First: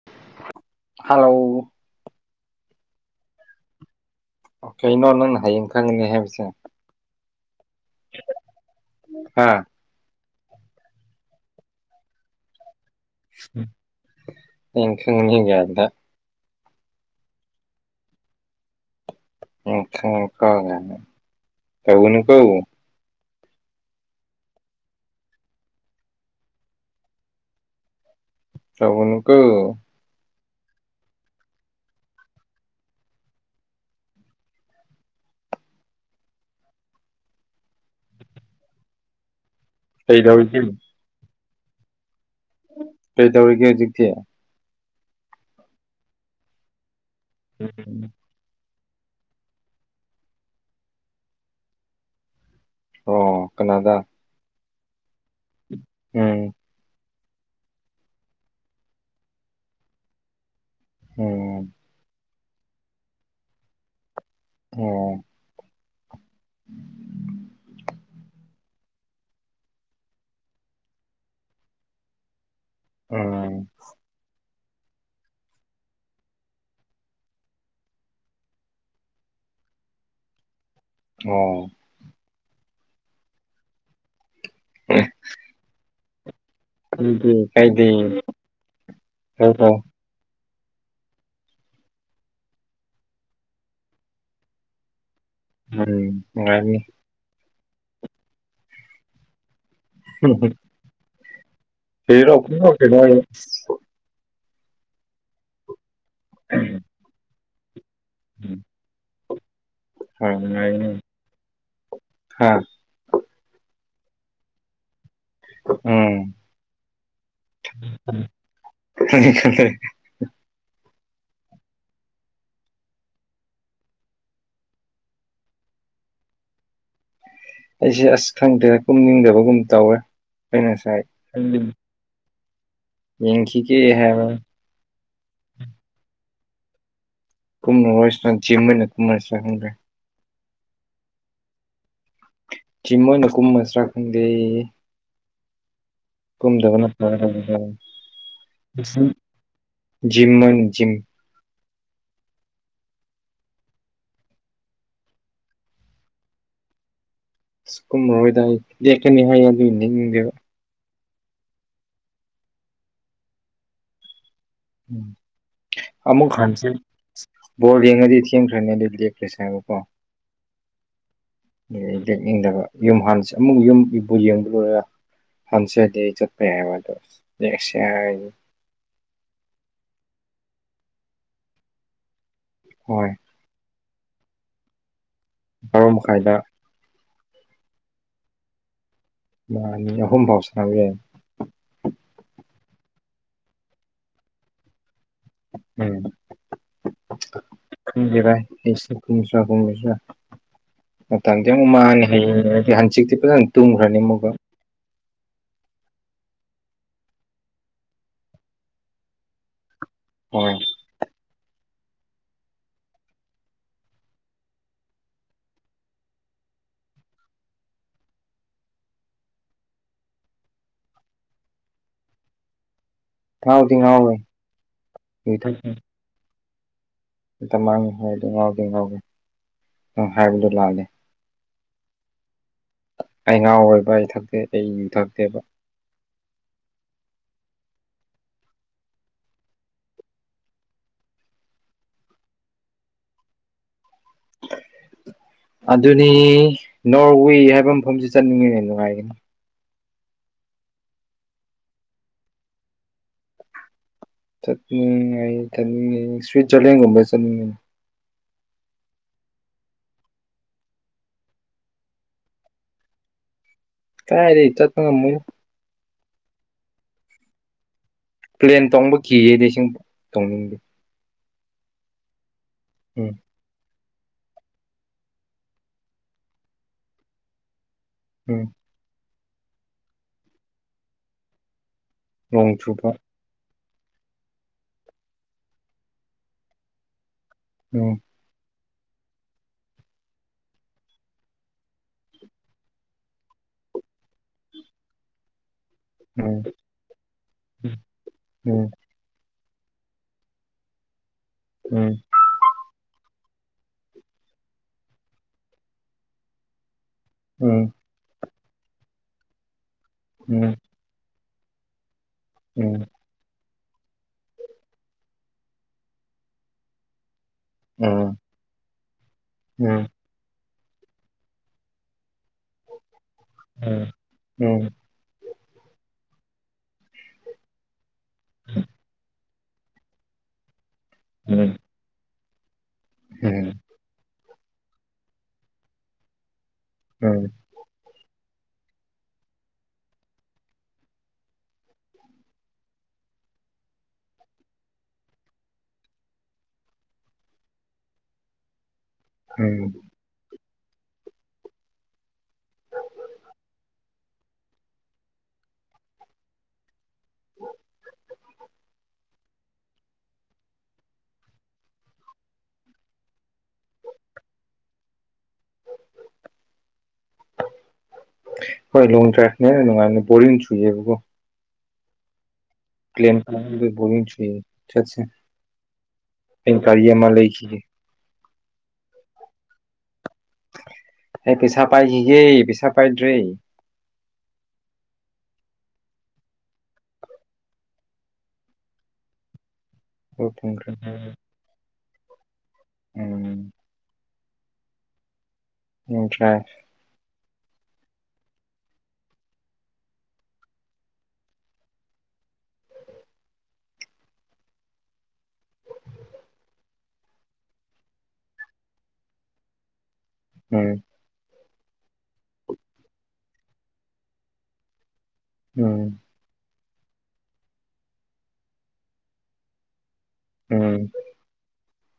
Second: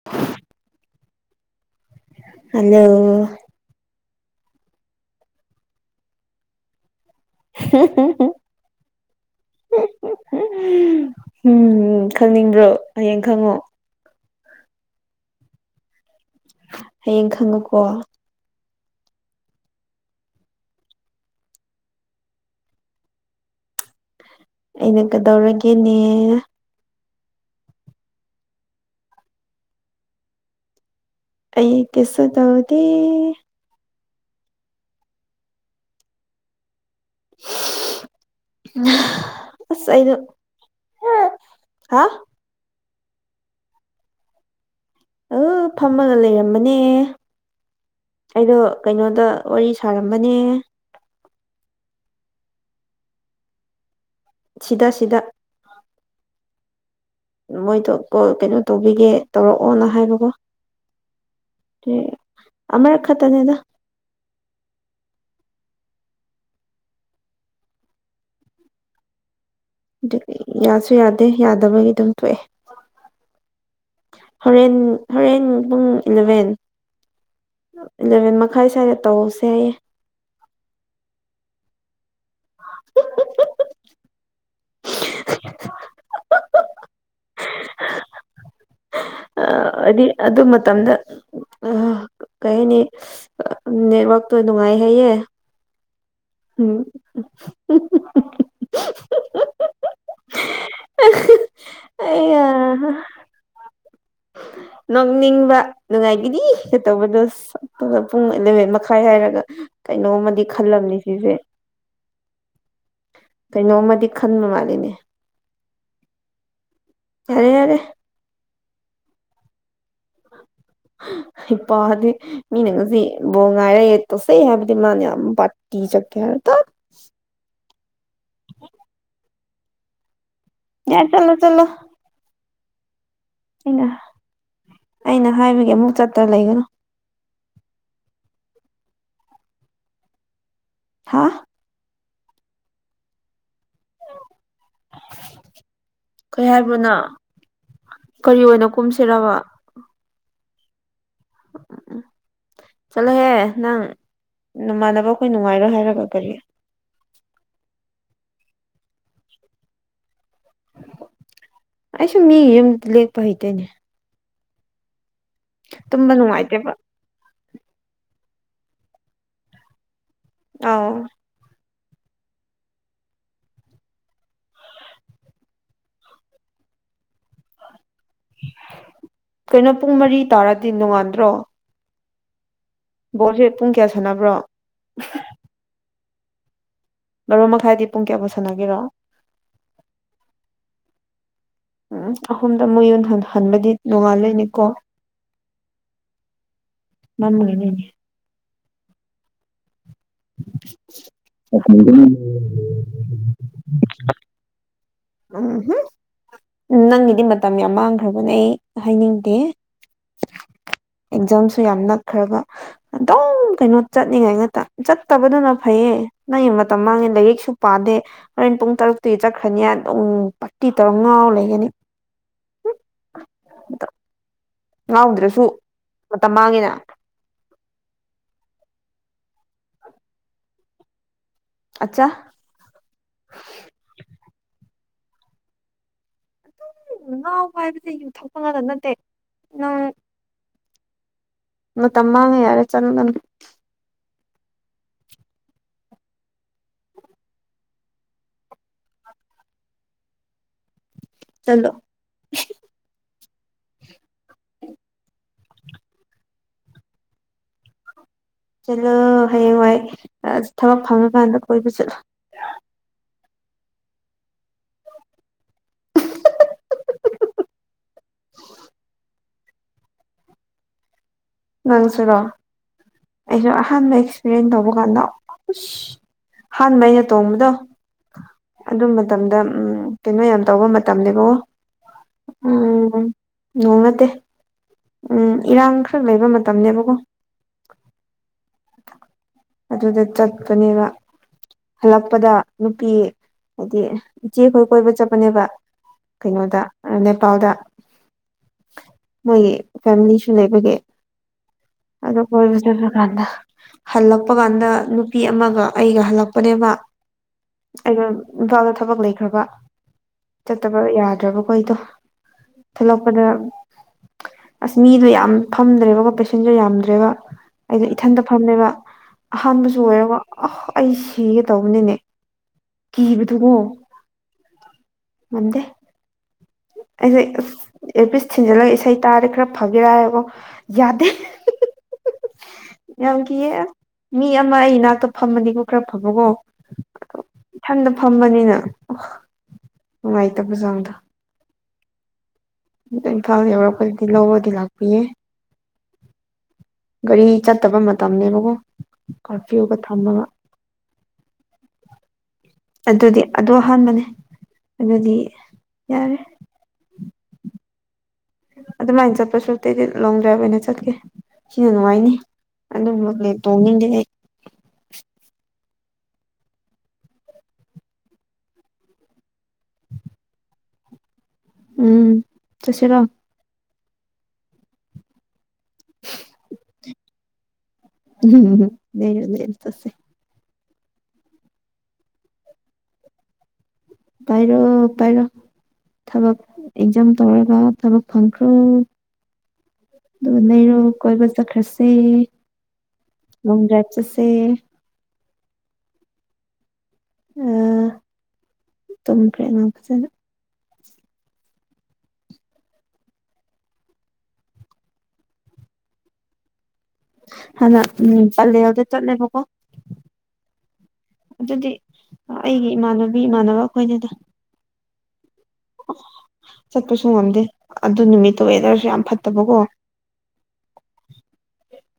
ꯑ hello hello ꯑꯣ ꯀꯩꯅꯣ ꯅꯪꯅ ꯍꯌꯦꯡ ꯈꯪꯒꯅꯤ ꯍꯥꯏꯕꯁꯦ ꯍꯥ ꯑꯥ ꯎꯝ ꯈꯪꯅꯤꯡꯕ꯭ꯔꯣ ꯍꯌꯦꯡ ꯈꯪꯉꯣ ꯌꯦ ꯈꯪꯅꯤꯒꯦꯗ ꯍꯌꯦꯡ ꯈꯪꯉꯨꯀꯣ ꯑ ꯀ ꯀꯧꯅ ꯀꯧ ꯑꯩꯅ ꯀꯗꯧꯔꯒꯦꯅꯦ ꯁꯕꯨꯟ ꯀ ꯑꯩ ꯀꯁꯨ ꯇ ꯍꯧꯗꯤ ꯎ ꯑꯁ ꯑꯩꯩꯗꯣ ꯀꯩꯗꯧꯔꯤꯒꯦ ꯍꯥ ꯀꯩ ꯇꯧꯔꯤꯒꯦ ꯍꯧꯖꯤꯛꯇꯤ ꯑ ꯐꯝꯃꯒ ꯂꯩꯔꯝꯕꯅꯦ ꯎꯝ ꯑꯩꯗꯣ ꯀꯩꯅꯣꯗ ꯋꯥꯔꯤ ꯁꯥꯔꯝꯕꯅꯦ ꯑꯣ ꯀꯅꯥꯗ ꯁꯤꯗ ꯁꯤꯗ ꯎꯝ ꯃꯣꯏꯗꯣ ꯀꯣ ꯀꯩꯅꯣ ꯇꯧꯕꯤꯒꯦ ꯇꯧꯔꯛꯑꯣꯅ ꯍꯥꯏꯕꯀꯣ ꯎꯝ ꯑꯃꯔꯛ ꯈꯛꯇꯅꯦꯗ ꯑꯣ [unintelligible] ꯑꯗꯨꯒꯤ ꯌꯥꯁꯨ ꯌꯥꯗꯦ ꯌꯥꯗꯕꯒꯤ ꯑꯗꯨꯝ ꯇꫭꯛꯑꯦ ꯎꯝ ꯍꯣꯔꯦꯟ ꯍꯣꯔꯦꯟ ꯄꯨꯡ ꯏꯂꯚꯦꯟ ꯏꯂꯚꯦꯟ ꯃꯈꯥꯏ ꯁ꯭ꯋꯥꯏꯗ ꯇꯧꯁꯦ ꯍꯥꯏꯌꯦ ꯑꯣ [unintelligible] ꯎ ꯎ ꯀꯥꯏꯗꯦ ꯑ ꯍꯣꯏ ꯎꯝ ꯍꯥꯏꯗꯤ ꯑꯗꯨ ꯃꯇꯝꯗ ꯑ ꯀꯩ ꯍꯥꯏꯅꯤ ꯅꯦꯠꯋꯥꯛꯇꯣ ꯅꯨꯡꯉꯥꯏꯍꯩꯌꯦ ꯎꯝ ꯎꯝ UNINTELLIGIBLE ꯀꯔꯤꯔꫭ ꯑꯩꯌꯥ ꯄꯨꯅꫭꯛ ꯅꫭꯛꯏ ꯅꯣꯛꯅꯤꯡꯕ ꯅꯨꯡꯉꯥꯏꯈꯤꯅꯤ ꯀꯩꯇꯧꯕꯗꯣ ꯁꯥꯛꯇꯨꯒ ꯄꯨꯡ ꯑꯦꯂꯚꯦꯟ ꯃꯈꯥꯏ ꯍꯥꯏ ꯍꯥꯏꯔꯒ ꯍꯣꯏ ꯀꯩꯅꯣꯝꯃꯗꯤ ꯅꯨꯡꯉꯥꯏꯅꯤ ꯈꯜꯂꯝꯅꯤ ꯁꯤꯁꯦ ꯍꯥ ꯀꯩꯅꯣꯝꯃꯗꯤ ꯈꯟꯕ ꯃꯥꯜꯂꯤꯅꯦ ꯎꯝ ꯌꯥꯔꯦ ꯌꯥꯔꯦ UNINTELLIGIBLE ꯍꯤꯄꯥꯗꯤ ꯃꯤꯅ ꯉꯁꯤ ꯕꯣꯜ ꯉꯥꯏꯔ ꯌꯦ ꯇꯣꯁꯦ ꯍꯥꯏꯕꯗꯤ ꯃꯥꯅ ꯌꯥꯝ UNINTELLIGIBLE ꯍꯥꯏꯔ ꯇꯥꯠ ꯑꯩꯁꯦ ꯑꯁ ꯈꯪꯗꯦ ꯀꯨꯝꯅꯤꯡꯗꯕꯒꯨꯝ ꯇꯧꯋꯦ ꯑꯩꯅ ꯉꯁꯥꯏ ꯌꯥꯔꯦ ꯆꯠꯂꯣ ꯆꯠꯂꯣ ꯌꯦꯡꯈꯤꯒꯦ ꯑꯩꯅ ꯍꯥꯏꯕꯔ ꯑꯩꯅ ꯍꯥꯏꯕꯒꯤ ꯑꯃꯨꯛ ꯆꯠꯇ꯭ꯔ ꯂꯩꯒꯅꯨ UNINTELLIGIBLE ꯍꯥꯥ ꯆꯤ ꯃꯣꯏꯅ ꯀꯨꯝꯃꯔꯁꯤꯔ ꯈꯪꯗꯦ ꯀꯩ ꯍꯥꯏꯕ ꯀꯨꯝꯗꯕꯅ ꯅ ꯐꯔꯗ꯭ꯔꯥ ꯀꯔꯤ ꯑꯣꯏꯅ ꯀꯨꯝꯁꯤꯔꯕ ꯖꯤꯝ ꯃꫭꯏꯅ ꯖꯤꯝ [unintelligible] ꯆꯠꯂꯣꯍꯦ ꯅꯪ ꯅꯃꯥꯟꯅꯕ ꯑꯩꯈꯣꯏ ꯅꯨꯡꯉꯥꯏꯔꯣꯏ ꯍꯥꯏꯔꯒ ꯀꯔꯤ ꯑꯁ ꯀꯨꯝꯃꯣꯏꯗ ꯑꯩ ꯂꯦꯛꯀꯅꯤ ꯍꯥꯏ ꯑꯗꯨ ꯂꯦꯛꯅꯤꯡꯗꯦꯕ ꯑꯩꯁꯨ ꯃꯤꯒꯤ ꯌꯨꯝꯗ ꯂꯦꯛꯄ ꯍꯩꯇꯦꯅꯦ ꯎꯝ ꯇꯨꯝꯕ ꯑꯃꯃꯨꯛ ꯍꯥꯟꯁꯤ ꯅꯨꯡꯉꯥꯏꯇꯦꯕ ꯕꯣꯜ ꯌꯦꯡꯉꯗꯤ ꯊꯦꯡꯈ꯭ꯔꯅꯤ ꯑꯗꯨꯗꯤ ꯂꯦꯛꯈ꯭ꯔꯦꯁꯦ ꯍꯥꯏꯕꯀꯣ ꯑꯥꯎ ꯂꯦꯛꯅꯤꯡꯗꯕ ꯌꯨꯝ ꯍꯥꯟꯅꯁꯦ ꯑꯃꯨꯛ ꯌꯨꯝ ꯏꯕꯨ ꯌꯦꯡꯕ ꯂꯣꯏꯔꯒ ꯐꯟꯁꯔꯗꯤ ꯆꯠꯄ ꯌꯥꯏꯕ ꯑꯗꯣ ꯅꯦꯛꯁ ꯍꯥꯏꯔꯗꯤ ꯀꯩꯅꯣ ꯄꯨꯡ ꯃꯔꯤ ꯇꯥꯔꯗꯤ ꯅꯣꯡꯉꯥꯟꯗ꯭ꯔꯣ ꯍꯣꯏ ꯕꫭꯜꯁꯦ ꯄꯨꯡ ꯀꯌꯥ ꯁꯥꯟꯅꯕ꯭ꯔꯣ ꯕꯔꯣ ꯃꯈꯥꯏꯗ ꯕꯔꯣ ꯃꯈꯥꯏꯗꯤ ꯄꯨꯡ ꯀꯌꯥꯐꯥꯎ ꯁꯥꯟꯅꯒꯦꯔꫭ ꯑꯃꯥ ꯑꯅꯤ ꯑꯍꯨꯝ ꯐꯥꯎ ꯁꯥꯅꯕ ꯌꯥꯏ ꯎꯝ ꯑꯍꯨꯝꯗ ꯑꯃꯨꯛ ꯌꯨꯝ ꯍꯟꯕꯗꯤ ꯅꯣꯡꯉꯥꯜꯂꯣꯏꯅꯤꯀꯣ ꯎꯝ [unintelligible] ꯈꯪꯗꯦ ꯕꯥꯏ ꯑꯩꯁꯨ ꯈꯨꯝꯁꯤꯔ ꯈꯨꯝꯃꯣꯏꯁꯤꯔ ꯃꯇꯝꯗꯤ ꯑꯃꯨꯛ ꯃꯥꯡꯉꯦ ꯎꯝꯍꯨꯝ ꯍꯌꯦ ꯌꯧꯔꯗꯤ ꯍꯪꯆꯤꯛꯇꯤ ꯐꯖꯅ ꯇꯨꯝꯈ꯭ꯔꯅꯤ ꯑꯃꯨꯛꯒ ꯎꯝ ꯍꯨꯝ ꯅꯪꯒꯤꯗꯤ ꯃꯇꯝ ꯌꯥꯝ ꯃꯥꯡꯈ꯭ꯔꯕꯅꯦ ꯍꯥꯏꯅꯤꯡꯗꯦ ꯍꯣꯏ ꯑꯦꯛꯖꯥꯝꯁꯨ ꯌꯥꯝ ꯅꯛꯈ꯭ꯔꯕ ꯑꯗꯨꯝ ꯀꯩꯅꯣ ꯆꯠꯅꯤꯡꯉꯥꯏ ꯉꯥꯛꯇ ꯆꯠꯇꯕꯗꯨꯅ ꯐꯩꯌꯦ ꯅꯪꯒꯤ ꯃꯇꯝ ꯃꯥꯡꯉꯦ ꯂꯥꯏꯔꯤꯛꯁꯨ ꯄꯥꯗꯦ ꯍꯣꯔꯦꯟ ꯄꯨꯡ ꯇꯔꯨꯛꯇꯤ ꯆꯠꯈ꯭ꯔꯅꯤ ꯑꯗꯨꯝ ꯄꯥꯔꯇꯤ ꯇꯧꯔꯒꯥ ꯉꯥꯎꯔꯒ ꯂꯩꯒꯅꯤ ꯉꯥꯎꯗꯤ ꯉꯥꯎꯔꫭꯏ ꯉꯥꯎꯗ꯭ꯔꯁꯨ ꯃꯇꯝ ꯃꯥꯡꯉꯦꯅ ꯃꯇꯝ ꯃꯥꯡꯉ ꯍꯥꯏꯗꯤ ꯉꯥꯎꯗꯦ ꯉꯥꯎꯒꯦ ꯅꯪ ꯍꯥꯏꯕꯗꯣ ꯂꯥꯜꯂꯦ ꯑꯆꯥ ꯑꯩ ꯉꯥꯎ ꯔꫭꯏꯕ ꯑꯩ ꯊꯛꯇꯦ ꯑꯩ ꯌꯨ ꯊꯛꯇꯦꯕ ꯉꯥꯎꯕ ꯍꯥꯏꯕꯗꯤ ꯌꯨꯝ ꯊꯛꯄ ꯉꯛꯇ ꯅꯠꯇꯦ ꯅꯪ ꯃꯇꯝ ꯃꯥꯡꯅ ꯌꯥꯔꯦ ꯆꯪꯠꯂꯣ ꯅꯪ ꯑꯗꯨꯅꯤ ꯅꯣꯔꯋꯦ ꯍꯥꯏꯕ ꯃꯐꯝꯁꯤ ꯆꯠꯅꯤꯡꯉꯤꯅꯦ ꯅꯨꯡꯉꯥꯏꯒꯅꯤ ꯆꯜꯂꯣ ꯆꯠꯅꯤꯡ [unintelligible] ꯁꯨꯏꯖꯔꯂꯦꯟꯒꯨꯝꯕ ꯆꯠꯅꯤꯡꯉꯦ ꯆꯠꯂꯣ ꯍꯌꯦꯡꯋꯥꯏ ꯑꯥ ꯊꯕꯛ ꯐꯪꯉꯀꯥꯟꯗ ꯀꯣꯏꯕ ꯆꯠꯂꯣ ꯀꯥꯏꯗꯩ ꯆꯠꯄ ꯉ, ꯃꯣꯏꯗ ꯄ꯭ꯂꯦꯟ ꯇꯣꯡꯕ ꯀꯤꯌꯦ ꯏꯁꯤꯡ ꯇꯣꯡꯅꯤꯡꯗꯦ ꯅꯪꯁꯨꯔꯣ ꯎꯝ ꯑꯩꯁꯨ ꯑꯍꯥꯟꯕ ꯑꯦꯛꯁꯄꯤꯔꯤꯌꯦꯟ ꯇꯧꯕ ꯀꯥꯟꯗ ꯑꯁ ꯑꯍꯥꯟꯕ ꯑꯩꯅ ꯇꯣꯡꯕꯗꯣ ꯎꯝ ꯑꯗꯨ ꯃꯇꯝꯗ ꯎꯝ ꯀꯩꯅꯣ ꯌꯥꯝ ꯇꯧꯕ ꯃꯇꯝꯅꯦꯕꯀꯣ ꯅꯣꯡ ꯆꯨꯕ ꯎꯝ ꯅꯣꯡ ꯅꯠꯇꯦ ꯎꯝ ꯏꯔꯥꯡ ꯈꯔ ꯂꯩꯕ ꯃꯇꯝꯅꯦꯕꯀꯣ ꯑꯣ ꯑꯗꯨꯗ ꯆꯠꯄꯅꯦꯕ ꯍꯜꯂꯛꯄꯗ ꯅꯨꯄꯤ ꯍꯥꯏꯗꯤ ꯏꯆꯦ ꯈꯣꯏ ꯀꯣꯏꯕ ꯆꯠꯄꯅꯦꯕ ꯎꯝ ꯀꯩꯅꯣꯗ ꯅꯦꯄꯥꯜꯗ ꯍꯣꯏ ꯃꯣꯏꯒꯤ ꯐꯦꯃꯤꯂꯤꯁꯨ ꯂꯩꯕꯒꯤ ꯎꯝ ꯑꯗꯨ ꯀꯣꯏꯕ ꯆꯠꯄ ꯀꯥꯟꯗ ꯍꯜꯂꯛꯄ ꯀꯥꯟꯗ ꯅꯨꯄꯤ ꯑꯃꯒ ꯑꯩꯒ ꯍꯜꯂꯛꯄꯅꯦꯕ ꯎꯝ ꯑꯩꯅ ꯏꯝꯐꯥꯜꯗ ꯊꯕꯛ ꯂꯩꯈ꯭ꯔꯕ ꯆꯠꯇꯕ ꯌꯥꯗ꯭ꯔꯕꯈꯣꯗꯣ ꯊꯂꯛꯄꯗ ꯑꯁ ꯃꯤꯗꯣ ꯌꯥꯝ ꯐꯝꯗ꯭ꯔꯦꯕꯀꯣ ꯄꯦꯁꯦꯟꯖꯔ ꯌꯥꯝꯗ꯭ꯔꯦꯕ ꯑꯩꯗꯤ ꯏꯊꯟꯇ ꯐꯝꯃꯦꯕ ꯑꯍꯥꯟꯕꯁꯨ ꯑꯣꯏꯔꯒ ꯑꯍ ꯑꯩ ꯁꯤꯒꯦ ꯇꯧꯕꯅꯤꯅꯦ ꯀꯤꯕꯗꯨꯒꯣ ꯃꯟꯗꯦ ꯑꯩꯁꯦ ꯑꯁ ꯑꯦꯌꯔꯐꯤꯁ ꯊꯤꯟꯖꯤꯜꯂꯒ ꯏꯁꯩ ꯇꯥꯔꯗ ꯈꯔ ꯐꯒꯦꯔ ꯍꯥꯏꯔꯀꯣ ꯌꯥꯗꯦ ꯌꯥꯝ ꯀꯤꯌꯦ ꯃꯤ ꯑꯃ ꯑꯩ ꯏꯅꯥꯛꯇ ꯐꯝꯃꯗꯤꯀꯣ ꯈꯔ ꯐꯕꯀꯣ ꯎꯝ ꯏꯊꯟꯗ ꯐꯝꯕꯅꯤꯅ ꯅꯨꯡꯉꯥꯏꯇꯕ ꯆꯥꯡꯗꯣ ꯏꯝꯐꯥꯜꯗ ꯌꯧꯔꯛꯄꯗꯗꯤ ꯂꯧꯕꯗꯤ ꯂꯥꯛꯄꯤꯌꯦ ꯒꯥꯔꯤ ꯆꯠꯇꯕ ꯃꯇꯝꯅꯦꯕꯀꯣ ꯀꯥꯔꯐ꯭ꯌꯨꯨꯒ ꯊꯝꯃꯒ [unintelligible] ꯑꯗꯨꯗꯤ ꯑꯗꯨ ꯑꯍꯥꯟꯕꯅꯦ ꯑꯗꯨꯗꯤ ꯌꯥꯔꯦ ꯑꯗ ꯃꯥꯏꯟꯆꯥ ꯄꯁꯔꯦ ꯀ ꯂꯣꯡ ꯗ꯭ꯔꯥꯏ ꯌꯦ ꯍꯥꯏꯅꯦ ꯆ ꯀꯦ ꯁꯤꯅ ꯅꯨꯡꯉꯥꯏꯅꯤ ꯑꯗꯨꯝꯕ ꯂ ꯇꯣꯡꯅꯤꯡꯗꯦ ꯑꯩ ꯍꯣꯏ ꯂꯣꯡ ꯗ꯭ꯔꯥꯏꯚꯅꯦꯅꯨꯡꯉꯥꯏ ꯕꯣꯔꯤꯡꯁꯨꯨꯏ ꯌꯦꯕꯀꯣ ꯎꯝ ꯆꯠꯁꯤꯔꯣ ꯄꯂꯦꯟ ꯇꯣꯡꯕꯖꯦ ꯕꯣꯔꯤꯡ ꯆꯨꯏꯌꯦ ꯑꯩ ꯀꯥꯔꯤ ꯑꯃ ꯂꯩꯈꯤꯒꯦ ꯎꯝ ꯅ ꯅ ꯆꯁꯦ ꯑꯩ ꯄꯩꯁꯥ ꯄꯥꯏꯈꯤꯒꯦ ꯄꯩꯁꯥ ꯄꯥꯏꯗ꯭ꯔꯦ ꯄꯥꯏꯔꯣ ꯄꯥꯏꯔꯣ ꯊꯕꯛ ꯑꯦꯛꯖꯥꯝ ꯇꯧꯔꯒ ꯊꯕꯛ ꯐꯪꯈ꯭ꯔꯣ ꯍꯣꯏ ꯑꯗꯨꯒ ꯐꯪꯈ꯭ꯔꯦ ꯅꯩꯔꯣ ꯀꯣꯏꯕ ꯆꯠꯈ꯭ꯔꯁꯦ ꯎꯝ ꯂꯣꯡ ꯗ꯭ꯔꯥꯏꯕ ꯆꯠꯁꯦ ꯌꯥꯗꯔꯦ ꯑꯥ ꯇꯨꯝꯈ꯭ꯔꯦ ꯑꯉꯥꯡ ꯐꯖꯅ ꯍꯥꯟꯅ ꯎꯝ ꯄꯜꯂꯦꯟꯗ ꯆꯠꯂꯦꯕꯀꯣ ꯎꯝ ꯑꯗꯨꯗꯤ ꯑꯩꯒꯤ ꯏꯃꯥꯟꯅꯕꯤ ꯏꯃꯥꯟꯅꯕ ꯑꯩꯈꯣꯏꯗꯦꯗ ꯎꯝ ꯆꯠꯄꯁꯨ ꯉꯝꯗꯦ ꯑꯗꯨ ꯅꯨꯃꯤꯠꯇꯨ ꯋꯦꯗꯔꯁꯨ ꯌꯥꯝ ꯐꯠꯇꯕꯀꯣ ꯎꯝ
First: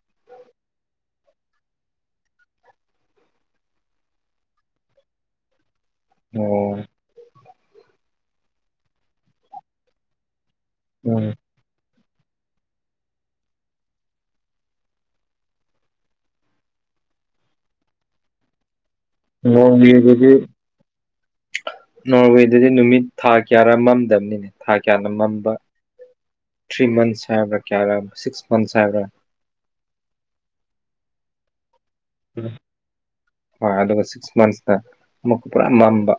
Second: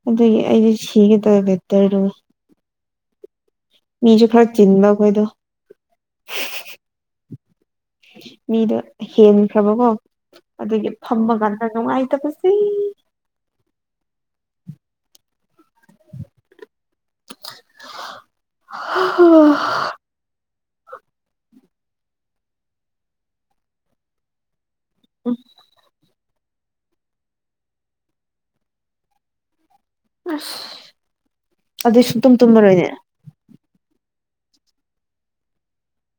ꯑꯗꯨ ꯑꯩꯗꯤ ꯁꯤꯒꯦ ꯇꯧꯋꯦꯕꯦꯠꯇꯔꯣ ꯃꯤꯁꯨ ꯈꯔ ꯆꯤꯟꯕꯈꯣꯏꯗꯣ ꯑꯣ ꯃꯤꯗꯣ ꯍꯦꯟꯈ꯭ꯔꯕꯀꯣ ꯑꯗꯨꯒꯤ ꯎꯝ ꯐꯃ ꯀꯥꯟꯗ ꯅꯨꯡꯉꯥꯏꯇꯕꯁꯤ ꯃꯣꯟ ꯌꯦꯁꯦꯁꯤ ꯅꯣꯔꯋꯦꯗꯗꯤ ꯅꯨꯃꯤꯠ ꯊꯥ ꯀꯌꯥꯔ ꯃꯝꯗꯕꯅꯤꯅꯦ ꯊꯥ ꯀꯌꯥꯅ ꯃꯝꯕ ꯊ꯭ꯔꯤ ꯃꯟ ꯍꯥꯏ ꯀꯌꯥ ꯁꯤꯁ ꯃꯟꯊ ꯑ ꯑꯗꯨꯗ ꯁꯨ ꯇꯨꯝ ꯇꯨꯝꯃꯔꯣꯏꯅꯦ ꯍꯣꯏ ꯑꯗꯨꯒ ꯁꯤꯛꯁ ꯃꯟꯁꯅ ꯑꯃꯨꯛꯀ ꯄꯨꯔꯥ ꯃꯝꯕ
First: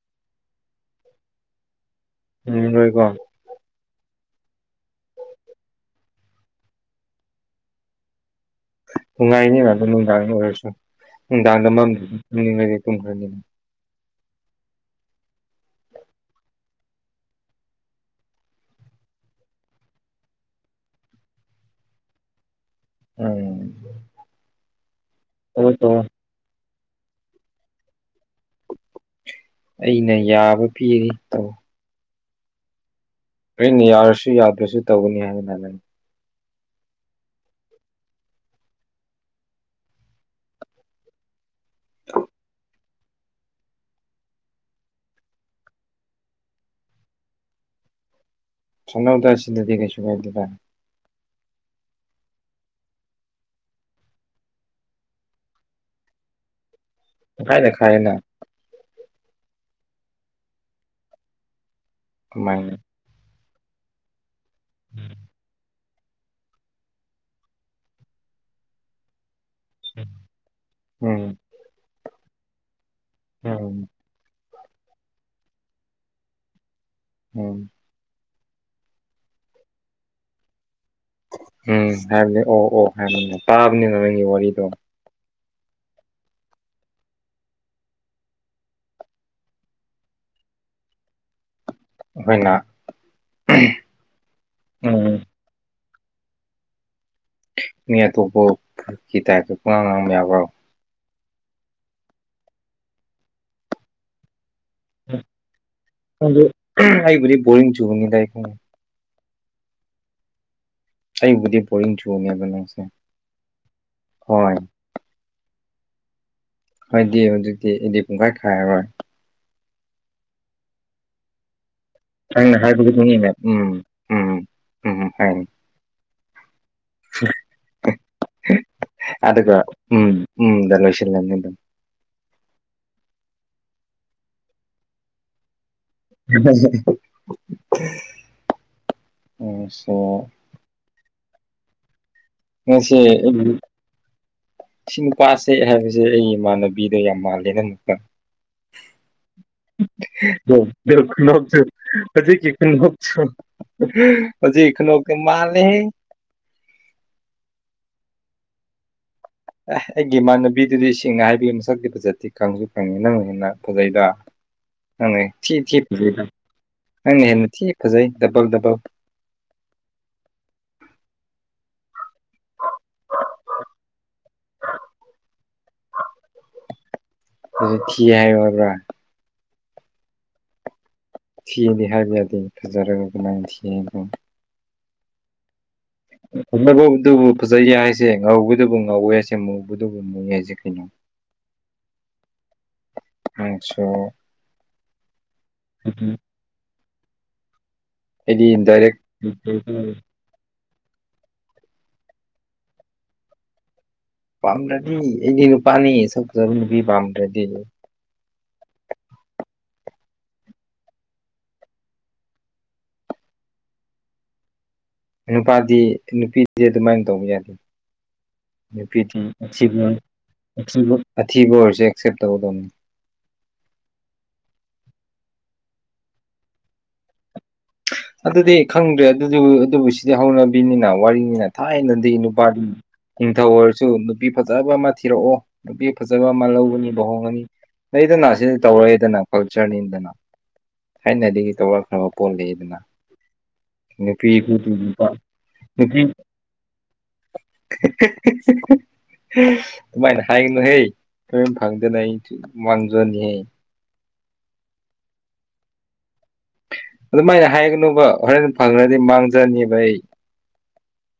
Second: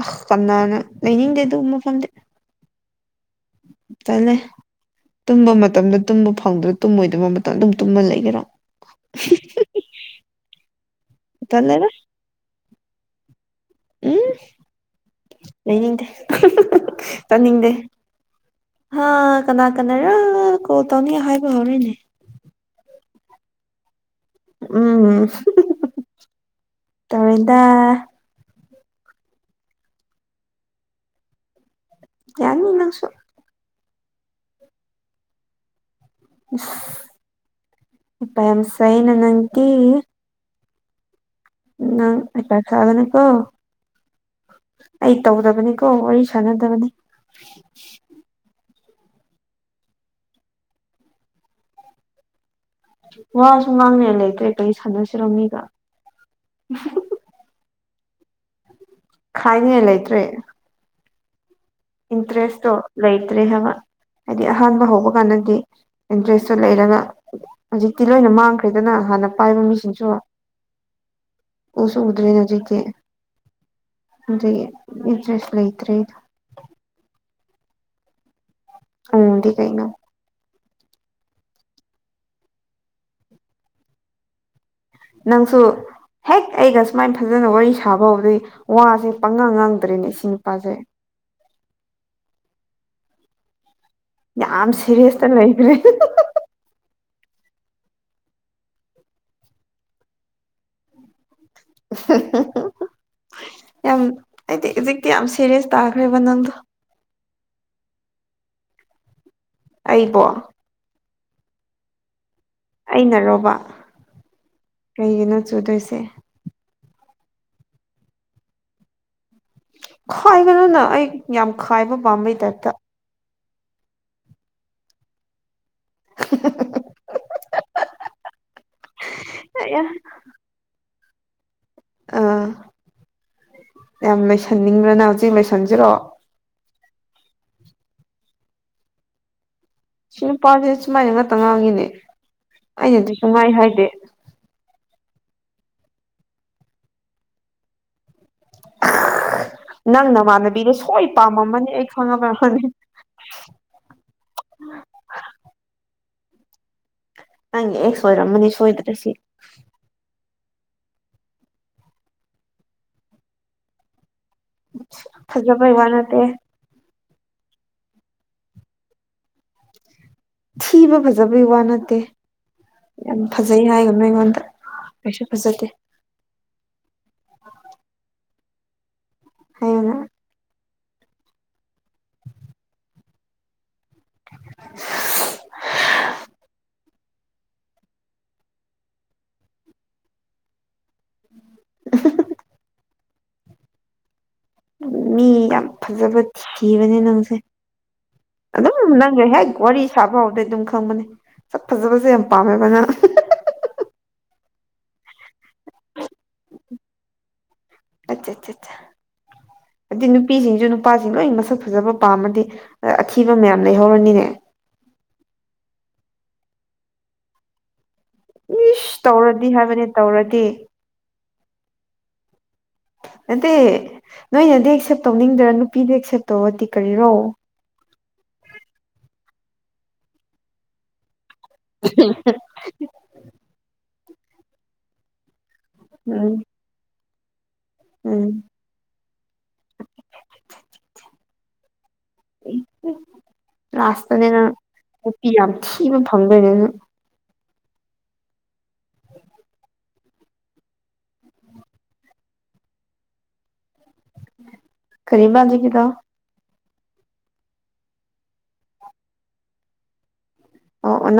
ꯑ ꯀꯅꯥꯅ ꯅꯅꯤ ꯍꯦ ꯑꯗꯨ ꯃꯐꯝꯗꯤ ꯎꯝꯣꯏꯀꯣ ꯇꯂꯦ ꯇꯨꯝꯕ ꯃꯇꯝꯗ ꯇꯨꯝꯕ ꯐꯪꯗ꯭ꯔ ꯇꯨꯝꯃꯣꯏꯗꯕ ꯃꯇꯝꯗ ꯑꯗꯨꯝ ꯇꯨꯝꯃ ꯂꯩꯒꯔꯣ ꯅꯨꯡꯉꯥꯏꯅꯤꯅꯗꯝ ꯅꯨꯡꯗꯥꯡꯒꯤ ꯑꯣꯏꯔꯁꯨ ꯅꯨꯡꯗꯥꯡꯗ ꯇꯜꯂꯦꯗ ꯃꯔꯝꯗꯨꯅꯤꯡꯉꯩꯗꯤ ꯇꯨꯝꯈ꯭ꯔꯅꯤꯅ ꯎꯝ ꯂꯩꯅꯤꯡꯗꯦ ꯆꯅꯤꯡꯗꯦ ꯍꯥ ꯀꯅꯥ ꯀꯅꯥꯔꯣ ꯀꯣꯜ ꯇꯧꯅꯤ ꯍꯥꯏꯕ ꯍꯧꯔꯤꯅꯦ ꯎꯝ ꯎꯝ ꯇꯧꯋꯣ ꯇꯧꯋꯣ ꯇꯧꯔꯤꯗ ꯑꯩꯅ ꯌꯥꯕ ꯄꯤꯔꯤ ꯇꯧ ꯌꯥꯅꯤ ꯅꯪꯁꯨ ꯑꯩꯅ ꯌꯥꯔꯁꯨ ꯌꯥꯗ꯭ꯔꯁꯨ ꯇꯧꯒꯅꯤ ꯍꯥꯏꯗꯅꯅꯤ ꯏꯁ ꯍꯩꯄ ꯌꯥꯝ ꯁꯥꯏꯅ ꯅꯪꯗꯤ ꯅꯪ ꯍꯩꯄꯥ ꯁꯥꯒꯅꯨꯀꯣ ꯑꯩ ꯇꯧꯗꯕꯅꯤꯀꯣ ꯋꯥꯔꯤ ꯁꯥꯟꯅꯗꯕꯅꯤ ꯁꯥꯟꯅꯧꯗ ꯁꯤꯗꯗꯤ ꯀꯩꯁꯨ ꯀꯥꯏꯗꯦꯗ ꯋꯥꯁꯨ ꯃꯥꯡꯅ ꯂꯩꯇ꯭ꯔꯦ ꯀꯔꯤ ꯁꯥꯟꯅꯁꯤꯔ ꯃꯤꯒ ꯍꯥꯏꯅ ꯈꯥꯏꯅ ꯈꯥꯏꯅꯤꯡꯉꯥꯏ ꯂꯩꯇ꯭ꯔꯦ ꯏꯟꯇꯔꯦꯁꯇꯣ ꯀꯃꯥꯏꯅ ꯂꯩꯇ꯭ꯔꯦ ꯍꯥꯏꯕ ꯍꯥꯏꯗꯤ ꯑꯍꯥꯟꯕ ꯍꯧꯕ ꯀꯥꯟꯗꯗꯤ ꯏꯟꯇꯔꯦꯁꯇꯨ ꯂꯩꯔꯒ ꯍꯧꯖꯤꯛꯇꯤ ꯂꯣꯏꯅ ꯃꯥꯡꯈ꯭ꯔꯦꯗꯅ ꯍꯥꯟꯅ ꯄꯥꯏꯕ ꯃꯤꯁꯤꯡꯁꯨ ꯎꯝ ꯎꯁꯨ ꯎꯗ꯭ꯔꯦꯅꯦ ꯍꯧꯖꯤꯛꯇꯤ ꯎꯝ ꯏꯇꯔꯦꯁ ꯂꯩ ꯏ ꯇꯔꯦꯗ ꯎꯝ ꯎꯗꯤ ꯀꯩꯅ ꯎꯝ ꯍꯥꯏꯕꯅꯦ ꯑꯣ ꯑꯣ ꯍꯥꯏꯕꯅꯤ ꯇꯥꯕꯅꯤꯅ ꯅꯪꯒꯤ ꯋꯥꯔꯤꯗꯣ ꯅꯪꯁꯨ ꯍꯦꯛ ꯑꯩꯒ ꯁꯨꯃꯥꯏꯅ ꯐꯖꯅ ꯋꯥꯔꯤ ꯁꯥꯕ ꯍꯕꯗꯩ ꯋꯥꯁꯦ ꯄꯪꯉꯥꯡ ꯉꯥꯡꯗ꯭ꯔꯦꯅꯦ ꯏꯆ ꯅꯨꯄꯥꯁꯦ ꯑꯩꯈꯣꯏꯅ ꯌꯥꯝ ꯎꯝ ꯁꯦꯔꯤꯁꯇ ꯂꯩꯈ꯭ꯔꯦ ꯃꯤ ꯑꯇꯣꯞꯄ ꯀꯤ ꯇꯥꯏꯞꯇ ꯄꯉꯥꯡ ꯉꯥꯡꯕ ꯌꯥꯕ꯭ꯔꯣ ꯌꯥꯝ ꯑꯩꯗꯤ ꯍꯧꯖꯤꯛꯇꯤ ꯌꯥꯝ ꯁꯦꯔꯤꯌꯁ ꯇꯥꯈ꯭ꯔꯦꯕ ꯅꯪꯗꯣ ꯑꯩꯕꯨ ꯣꯔꯤꯡ ꯆꯨꯒꯅꯤꯗ ꯑꯩ ꯑꯩꯕꯣ ꯑꯩꯕꯨꯗꯤ ꯄꯅꯤ ꯆꯨ ꯃꯕ ꯑꯩꯅꯔꯣꯕ ꯀꯩꯒꯤꯅꯣ ꯆꯨꯗꯣꯏꯁꯦ ꯑꯗꯨꯗꯤ ꯍꯧꯖꯤꯛꯇꯤ ꯑꯩꯗꯤ ꯄꯨꯡꯈꯥꯏ ꯈꯥꯏꯔꯔꯣꯏ ꯈꯥꯏꯒꯅꯨꯅ ꯑꯩ ꯌꯥꯝ ꯈꯥꯏꯕ ꯄꯥꯝꯕꯩ ꯊꯪꯅ ꯇꯥꯏꯞꯇ ꯍꯥꯏꯔ ꯠ ꯃꯅꯤꯅꯦ ꯎꯝ ꯎꯝꯝ ꯎꯝ ꯎꯝ [inaudible] ꯑꯗꯨꯒ ꯎꯝ ꯎꯗ ꯂꯣꯏꯁꯤꯜꯂꯅꯤ ꯑꯗꯨꯝ ꯑꯥ ꯌꯥꯝ ꯂꯩꯏꯁꯟꯅꯤꯡꯕ꯭ꯔꯅ ꯍꯧꯖꯤꯛ ꯂꯣꯏꯁꯟꯁꯤꯔꯣꯑꯣ ꯑꯣ ꯁꯤ ꯅꯨꯄꯥꯁꯦ ꯁꯨꯃꯥꯏꯅ ꯉꯥꯛꯇ ꯉꯥꯡꯉꯤꯅꯦ ꯉꯁꯤ ꯑꯩꯅꯗꯤꯁꯨ ꯉꯥꯏ ꯑꯩ ꯍꯥꯏꯗꯤꯦ ꯁꯤ ꯅꯨꯄꯥꯁꯦ ꯍꯥꯏꯕꯁꯦ ꯑꯩꯒꯤ ꯏꯃꯥꯟꯅꯕꯤꯗꯣ ꯌꯥꯝ ꯃꯥꯜꯂꯦ ꯅ ꯑꯃꯨꯛꯇ ꯅꯪ ꯅꯃꯥꯟꯅꯕꯤꯗ ꯁꯣꯏ ꯄꯥꯝꯃꯝꯃꯅꯤ ꯑꯩ ꯍꯧꯖꯤ ꯈꯪꯉꯕꯅꯤ ꯀ ꯄ ꯏꯈ ꯅꯣ ꯀ ꯃꯥꯜ ꯅ ꯅꯪꯒꯤ ꯑꯦ ꯁꯣꯏꯔꯝꯝꯕꯅꯤ ꯁꯣꯏꯗ꯭ꯔꯁꯤ ꯑꯦ ꯑꯩꯒꯤ ꯏꯃꯥꯟꯅꯕꯤꯗꯨꯗꯤ ꯏꯁꯦꯡꯅ ꯍꯥꯏꯕꯤꯒꯤ ꯃꯁꯛꯤ ꯐꯖꯠꯇꯤ ꯈꯪꯁꯨ ꯈꯪꯉꯤ ꯅꯪꯅꯤꯅ ꯐꯖꯩꯗ ꯑꯅ ꯊꯤ ꯐꯖꯕꯩ ꯊꯤ ꯋꯥ ꯐꯖꯩ ꯅꯠꯇꯦ ꯅꯪꯅ ꯍꯦꯜꯅ ꯊꯤ ꯐꯖꯩ ꯗꯕꯜ ꯗꯕꯜ ꯊꯤꯕ ꯐꯖꯕꯩ ꯋꯥ ꯅꯠꯇꯦ ꯌꯥꯝ ꯐꯖꯩ ꯍꯥꯏꯒꯅꯨ ꯑꯩꯉꯣꯟꯗ ꯀꯩꯁꯨ ꯐꯖꯗꯦ ꯍꯧꯛ ꯀꯤ ꯍꯥꯏꯌꯨ ꯍꯥꯏꯕ꯭ꯔꯥ ꯍꯅ ꯊꯤꯗꯤ ꯍꯥꯏꯕ ꯌꯥꯗꯦ ꯐꯖꯔꯒ ꯑꯗꯨꯃꯥꯏ ꯊꯤꯗꯣ [inaudible] ꯐꯅꯕꯧꯗꯨꯕꯨ ꯐꯖꯩ ꯌꯥꯏ ꯍꯥꯏꯁꯦ ꯉꯧꯕꯗꯨꯕꯨ ꯉꯧꯋꯦ ꯍꯥꯏꯁꯦ ꯉꯧꯕꯗꯨꯕꯨ ꯖ ꯀꯅꯨ [inaudible] ꯑꯆꯥꯣ ꯃꯤ ꯌꯥꯝ ꯐꯖꯕ ꯊꯤꯕꯅꯦ ꯅꯪꯁꯦ ꯑꯩꯗꯤ ꯑꯗꯨꯝ ꯗꯥꯏꯔꯦꯛ ꯅꯪꯅ ꯍꯦꯛ ꯋꯥꯔꯤ ꯁꯥꯕ ꯍꯥꯎꯗꯩ ꯑꯗꯨꯝ ꯈꯪꯕꯅꯦ ꯁꯠ ꯐꯖꯕꯁꯦ ꯌꯥꯝ ꯄꯥꯝꯃꯦꯕꯅ ꯄꯝ ꯔꯗꯤꯅ ꯄꯅꯤ ꯁ ꯆ ꯄ ꯄꯝ ꯔꯗꯤ ꯑꯠꯆꯥ ꯑꯠꯆꯥ ꯑꯠꯆꯥ ꯍꯥꯏꯗꯤ ꯅꯨꯄꯤꯁꯤꯡꯁꯨ ꯅꯨꯄꯥꯁꯤꯡ ꯂꯣꯏ ꯃꯁꯛ ꯐꯖꯕ ꯄꯥꯝꯃꯗꯤ ꯑꯊꯤꯕ ꯃꯌꯥꯝ ꯂꯩꯍꯧꯔꯅꯤꯅꯦ ꯅꯨꯄꯥꯗꯤ ꯅꯨꯄꯤꯗꯤ ꯑꯗꯨꯃꯥꯏꯅ ꯇꯧꯕ ꯌꯥꯗꯦ ꯅꯨ ꯏꯁ ꯇꯧꯔꯗꯤ ꯍꯥꯏꯕꯅꯦ ꯇꯧꯔꯗꯤ ꯑꯊꯤꯕ ꯑꯣꯏꯔꯁꯨꯦ ꯑꯦꯛꯁꯦꯞ ꯇꯧꯒꯗꯕꯅꯤ ꯅꯠꯇꯦ ꯅꯣꯏꯅꯗꯤ ꯑꯦꯛꯁꯦꯞ ꯇꯧꯅꯤꯡꯗꯔ ꯅꯨꯄꯤꯗ ꯑꯦꯛꯁꯦꯞ ꯇꯧꯔꯗꯤ ꯀꯔꯤꯔꯣ ꯑꯗꯨꯗꯤ ꯈꯪꯗ꯭ꯔꯦ ꯑꯗꯨ ꯑꯗꯨꯕꯨ ꯁꯤꯗꯤ ꯍꯧꯅꯕꯤꯅꯤꯅ ꯋꯥꯔꯤꯅꯤꯅ ꯊꯥꯏꯅꯗꯤ ꯅꯨꯄꯥꯗꯤ ꯅꯤꯡꯊꯧ ꯑꯣꯏꯔꯁꯨ ꯅꯨꯄꯤ ꯐꯖꯕ ꯑꯃ ꯊꯤꯔꯛꯑꯣ ꯅꯨꯄꯤ ꯐꯖꯕ ꯎꯝ ꯑꯃ ꯂꯧꯒꯅꯤꯕꯍꯣꯡꯉꯅꯤ ꯎꯝ ꯂꯩꯗꯅ ꯁꯤꯗꯤ ꯇꯧꯔꯏꯗꯅ ꯀꯜꯆꯔꯅꯤꯗꯅ ꯊꯥꯏꯅꯗꯒꯤ ꯇꯧꯔꯛꯈ꯭ꯔꯕ ꯄꯣꯠ ꯂꯩꯗꯅ ꯂꯥꯁꯇꯅꯦ ꯅꯨꯄꯤ ꯅꯪ ꯅꯨꯄꯥ ꯅꯨꯄꯤ ꯌꯥꯝ ꯊꯤꯕ ꯅꯨꯄꯤ ꯐꯪꯗꯣꯏꯅꯦ ꯅꯪ [inaudible] ꯑꯗꯨꯃꯥꯏꯅ ꯍꯥꯏꯒꯅꯨ ꯍꯦ ꯀꯝ ꯐꯪꯗꯅ ꯑꯩ ꯃꯥꯡꯖꯅꯤꯍꯦ ꯀꯔꯤꯕꯥ ꯍꯧꯖꯤꯀꯤꯗꯣ ꯑꯗꯨꯃꯥꯏꯅ ꯍꯥꯏꯒꯅꯨꯕ ꯍꯣꯔꯦꯟ ꯐꯪꯈ꯭ꯔꯗꯤ ꯃꯥꯡꯖꯅꯤꯕ ꯑꯩ ꯑꯣ ꯑ